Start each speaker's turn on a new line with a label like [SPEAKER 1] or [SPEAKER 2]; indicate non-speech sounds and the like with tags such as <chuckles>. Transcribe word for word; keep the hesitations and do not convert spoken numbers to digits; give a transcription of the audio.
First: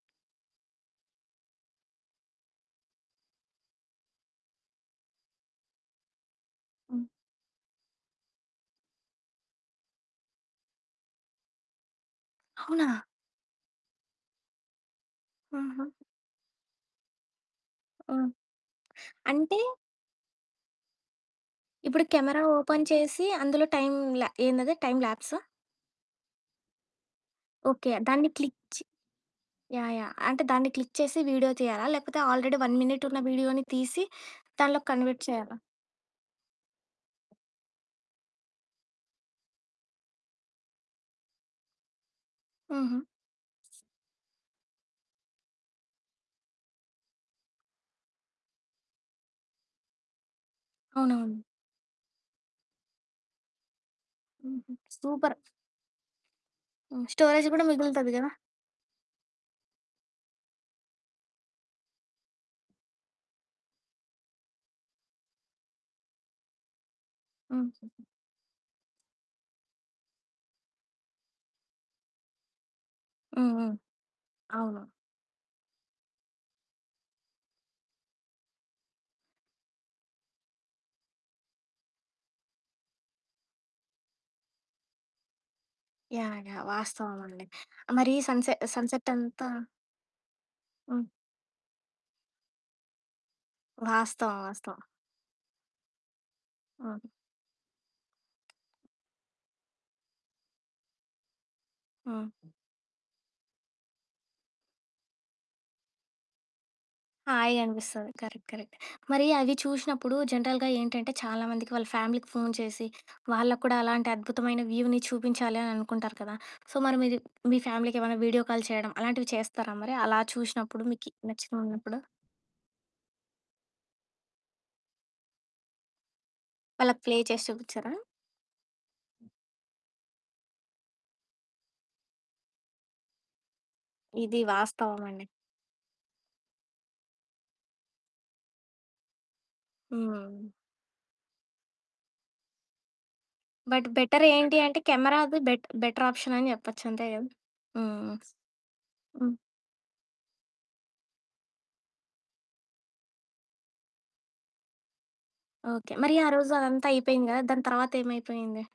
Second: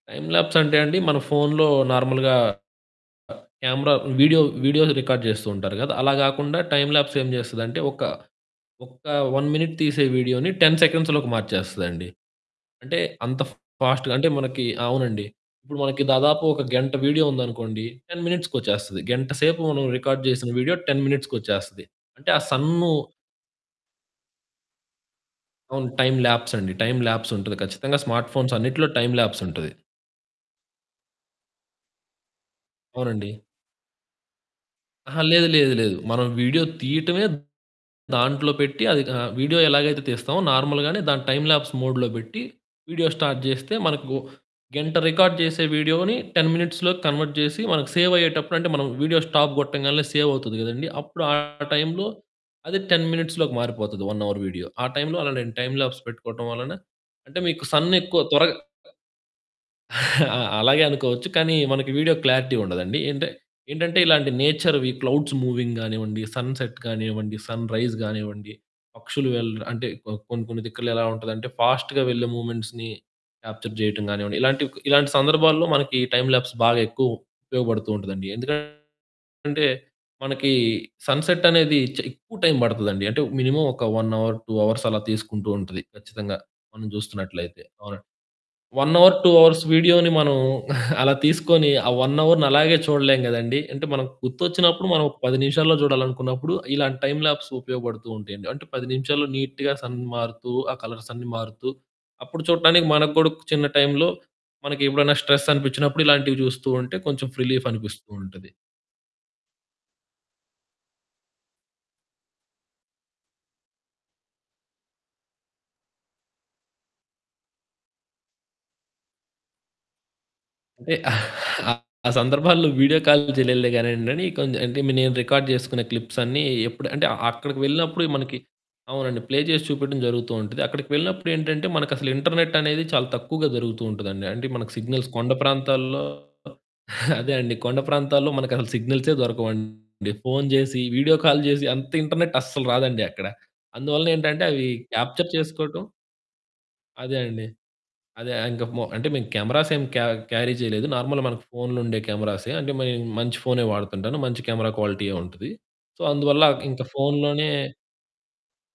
[SPEAKER 1] Time lapse అంటే అండి, మన ఫోనులో నార్మల్‌గా క్యామెరా వీడియో, వీడియోస్ రికార్డ్ జేస్తూ ఉంటారు గదా! అలా గాకుండా టైమ్
[SPEAKER 2] హ్మ్.
[SPEAKER 1] ల్యాప్స్ ఏం జేస్తదంటే ఒక, ఒక్క వన్ మినిట్ తీసే వీడియో‌ని టెన్ సెకండ్స్‌లోకి మార్చేస్తదండి. అంటే,
[SPEAKER 2] అవునా?
[SPEAKER 1] అంత ఫ్ ఫాస్ట్‌గా అంటే మనకి అవునండి. ఇప్పుడు
[SPEAKER 2] ఆహా!
[SPEAKER 1] మనకి దాదాపు ఒక గంట వీడియో ఉందనుకోండి,
[SPEAKER 2] ఆ!
[SPEAKER 1] టెన్ మినిట్స్‌కొచ్చేస్తది. గంట
[SPEAKER 2] అంటే
[SPEAKER 1] సేపు మనం రికార్డ్ జేసిన వీడియో టెన్ మినిట్స్‌కొచ్చేస్తది.
[SPEAKER 2] ఇప్పుడు
[SPEAKER 1] అంటే, ఆ
[SPEAKER 2] కెమెరా ఓపెన్
[SPEAKER 1] సన్ను
[SPEAKER 2] చేసి అందులో టైమ్ ల్యా ఏందది టైమ్ ల్యాప్సా?
[SPEAKER 1] అవును. టైమ్ ల్యాప్స్ అండి. టైమ్ ల్యాప్స్ ఉంటది.
[SPEAKER 2] ఓకే.
[SPEAKER 1] ఖచ్చితంగా
[SPEAKER 2] దాన్ని
[SPEAKER 1] స్మార్ట్ ఫోన్స్
[SPEAKER 2] క్లిక్
[SPEAKER 1] అన్నిటిలో టైమ్ ల్యాప్స్ ఉంటది.
[SPEAKER 2] చి యాహ్! యాహ్! అంటే, దాన్ని క్లిక్ చేసి వీడియో తీయాలా? లేకపోతే, ఆల్రెడీ వన్ మినిట్ ఉన్న
[SPEAKER 1] అవునండి.
[SPEAKER 2] వీడియో‌ని తీసి దానిలోకి
[SPEAKER 1] అహా!
[SPEAKER 2] కన్వర్ట్
[SPEAKER 1] లేదు,
[SPEAKER 2] చేయాలా?
[SPEAKER 1] లేదు, లేదు. మనం వీడియో తీయటమే దాంట్లో పెట్టి అది ఆహ్, వీడియో ఎలాగైతే తీస్తామో నార్మల్‌గానే దాని టైమ్ ల్యాప్స్ మోడ్‌లో బెట్టి
[SPEAKER 2] హుహు.
[SPEAKER 1] వీడియో స్టార్ట్ జేస్తే మనకు గంట రికార్డ్ జేసే వీడియో‌ని టెన్ మినిట్స్‌లోకి కన్వర్ట్ జేసి మనకు సేవయ్యేటప్పుడు అంటే, మనం వీడియో స్టాప్ గొట్టంగాల్నే సేవవుతది గదండీ, అప్పుడు ఆ
[SPEAKER 2] అవునవును.
[SPEAKER 1] టైంలో అది టెన్ మినిట్స్‌లో‌కి మారిపోతది వన్ అవర్ వీడియో.
[SPEAKER 2] హుహు.
[SPEAKER 1] ఆ టైంలో అలా
[SPEAKER 2] సూపర్!
[SPEAKER 1] నేను టైమ్ ల్యాప్స్ పెట్టుకోవటం వలన
[SPEAKER 2] ఓహ్!
[SPEAKER 1] అంటే,
[SPEAKER 2] స్టోరేజ్
[SPEAKER 1] మీకు
[SPEAKER 2] గూడా
[SPEAKER 1] సన్
[SPEAKER 2] మిగులుతది
[SPEAKER 1] ఎక్కువ
[SPEAKER 2] గదా!
[SPEAKER 1] త్వరగా <chuckles> ఆ! అలాగే అనుకోవచ్చు. కానీ మనకి వీడియో క్లారిటీ ఉండదండి. ఏంటే ఏంటంటే ఇలాంటి నేచర్‌వి క్లౌడ్స్ మూవింగ్ గానివ్వండి, సన్‌సెట్ కానివ్వండి, సన్‌రైజ్
[SPEAKER 2] హుహు.
[SPEAKER 1] గానివ్వండి, పక్షులు వెళ్ అంటే కొ కొన్ని కొన్ని దిక్కుల్లో ఎలా ఉంటదంటే ఫాస్ట్‌గా వెళ్ళే మూవ్‌మెంట్స్‌ని
[SPEAKER 2] హ్మ్. హ్మ్.
[SPEAKER 1] క్యాప్చర్ జేయటం గానివ్వండి, ఇలాంటివి కొ
[SPEAKER 2] అవును.
[SPEAKER 1] ఇలాంటి సందర్భాల్లో మనకి టైమ్ ల్యాప్స్ బాగా ఎక్కువ ఉపయోగబడుతూ ఉంటదండి. ఎందుకంటే మనకి సన్‌సెట్ అనేది చ్ ఎక్కువ టైం పడతదండి. అంటే, మినిమమ్ ఒక వన్ అవర్, టూ అవర్స్ అలా తీసుకుంటూ ఉంటది ఖచ్చితంగా
[SPEAKER 2] యాహ్! యాహ్!
[SPEAKER 1] మనం
[SPEAKER 2] వాస్తవమండి.
[SPEAKER 1] జూస్తున్నట్లయితే. అవునండి.
[SPEAKER 2] మరి సన్‌సె
[SPEAKER 1] వన్
[SPEAKER 2] సన్‌సెట్
[SPEAKER 1] అవర్, టూ
[SPEAKER 2] అంతా
[SPEAKER 1] అవర్స్ వీడియోని మనం <chuckles>
[SPEAKER 2] హ్మ్.
[SPEAKER 1] అలా తీసుకొని, ఆ వన్ అవర్‌ని అలాగే చూడలేం గదండీ! అంటే మనకు
[SPEAKER 2] వాస్తవం. వాస్తవం.
[SPEAKER 1] గుర్తొచ్చినప్పుడు మనం ఒక పది నిమిషాల్లో జూడాలనుకున్నప్పుడు, ఇలాంటి
[SPEAKER 2] అవును.
[SPEAKER 1] టైమ్ ల్యాప్స్ ఉపయోగబడుతూ ఉంటయండి. అంటే, పది నిమిషాల్లో నీట్‌గా సన్ మారుతూ, ఆ కలర్స్ అన్ని మారుతూ,
[SPEAKER 2] ఆ!
[SPEAKER 1] అప్పుడు చూడటానికి మనకు గూడా చిన్న టైంలో మనకి ఎప్పుడైనా స్ట్రెస్ అనిపిచ్చినప్పుడు ఇలాంటివి జూస్తూ ఉంటే కొంచెం ఫ్
[SPEAKER 2] హాయి
[SPEAKER 1] రిలీఫ్ అనిపిస్తూ
[SPEAKER 2] అనిపిస్తది. కరెక్ట్,
[SPEAKER 1] ఉంటది.
[SPEAKER 2] కరెక్ట్. మరి అవి చూషినప్పుడు జనరల్‌గా ఏంటంటే చాలామందికి వాళ్ళ ఫ్యామిలీకి ఫోను చేసి వాళ్ళకి కూడా అలాంటి అద్భుతమైన వ్యూని చూపించాలి అని అనుకుంటారు కదా! సో, మరి మీరు మీ ఫ్యామిలీకి ఏవైనా వీడియో కాలు చేయడం అలాంటివి చేస్తారా మరి అలా చూషినప్పుడు?
[SPEAKER 1] అంటే,
[SPEAKER 2] మీకి
[SPEAKER 1] <chuckles>
[SPEAKER 2] నచ్చినవున్నప్పుడు?
[SPEAKER 1] ఆ సందర్భాల్లో వీడియో కాలు జేయలేదులే గానియండి, అని కొంద్ అంటే మే నేను రికార్డ్ జేసుకున్న క్లిప్స్ అన్ని ఎప్పుడు
[SPEAKER 2] వాళ్ళకి
[SPEAKER 1] అంటే
[SPEAKER 2] ప్లే చేసి
[SPEAKER 1] అక్కడికి
[SPEAKER 2] చూపిచ్చారా?
[SPEAKER 1] వెళ్ళినప్పుడే మనకి అవునండి. ప్లే చేసి చూపెట్టడం జరుగుతూ ఉంటది. అక్కడికి వెళ్ళినప్పుడేంటంటే మనకసలు ఇంటర్నెట్ అనేది చాలా తక్కువగా జరుగుతూ ఉంటదండి.
[SPEAKER 2] ఇది
[SPEAKER 1] అంటే మనకు సిగ్నల్స్
[SPEAKER 2] వాస్తవమండి.
[SPEAKER 1] కొండ ప్రాంతాల్లో <chuckles> అదే అండి కొండ ప్రాంతాల్లో మనకసలు సిగ్నల్సే దొరకవండి. ఫోను
[SPEAKER 2] హ్మ్.
[SPEAKER 1] జేసి వీడియో కాలు జేసి అంత ఇంటర్నెట్ అస్సలు రాదండి అక్కడ.
[SPEAKER 2] బట్
[SPEAKER 1] అందువలనేంటంటే
[SPEAKER 2] బెటరేంటి
[SPEAKER 1] అవి
[SPEAKER 2] అంటే,
[SPEAKER 1] క్యాప్చర్
[SPEAKER 2] కెమెరాది బెట్
[SPEAKER 1] చేసుకోటం
[SPEAKER 2] బెటర్ ఆప్షన్ అని జెప్పొచ్చు. అంతే
[SPEAKER 1] అదే
[SPEAKER 2] గదా!
[SPEAKER 1] అండి.
[SPEAKER 2] హుహు.
[SPEAKER 1] అదే ఇంకా మొ అంటే మేము
[SPEAKER 2] హ్మ్.
[SPEAKER 1] కెమెరాస్ ఏం క్యా క్యారీ జేయలేదు. నార్మల్ మనకు ఫోనులో ఉండే కెమెరాసే. అంటే, మే మంచి ఫోనే వాడుతుంటాను. మంచి కెమెరా క్వాలిటీయే ఉంటది.
[SPEAKER 2] ఓకే.
[SPEAKER 1] సో,
[SPEAKER 2] మరి ఆ
[SPEAKER 1] అందువల్ల
[SPEAKER 2] రోజు
[SPEAKER 1] ఇంక
[SPEAKER 2] అదంతా అయిపోయింది గదా!
[SPEAKER 1] ఫోనులోనే
[SPEAKER 2] దాని తరవాత ఏమైపోయింది?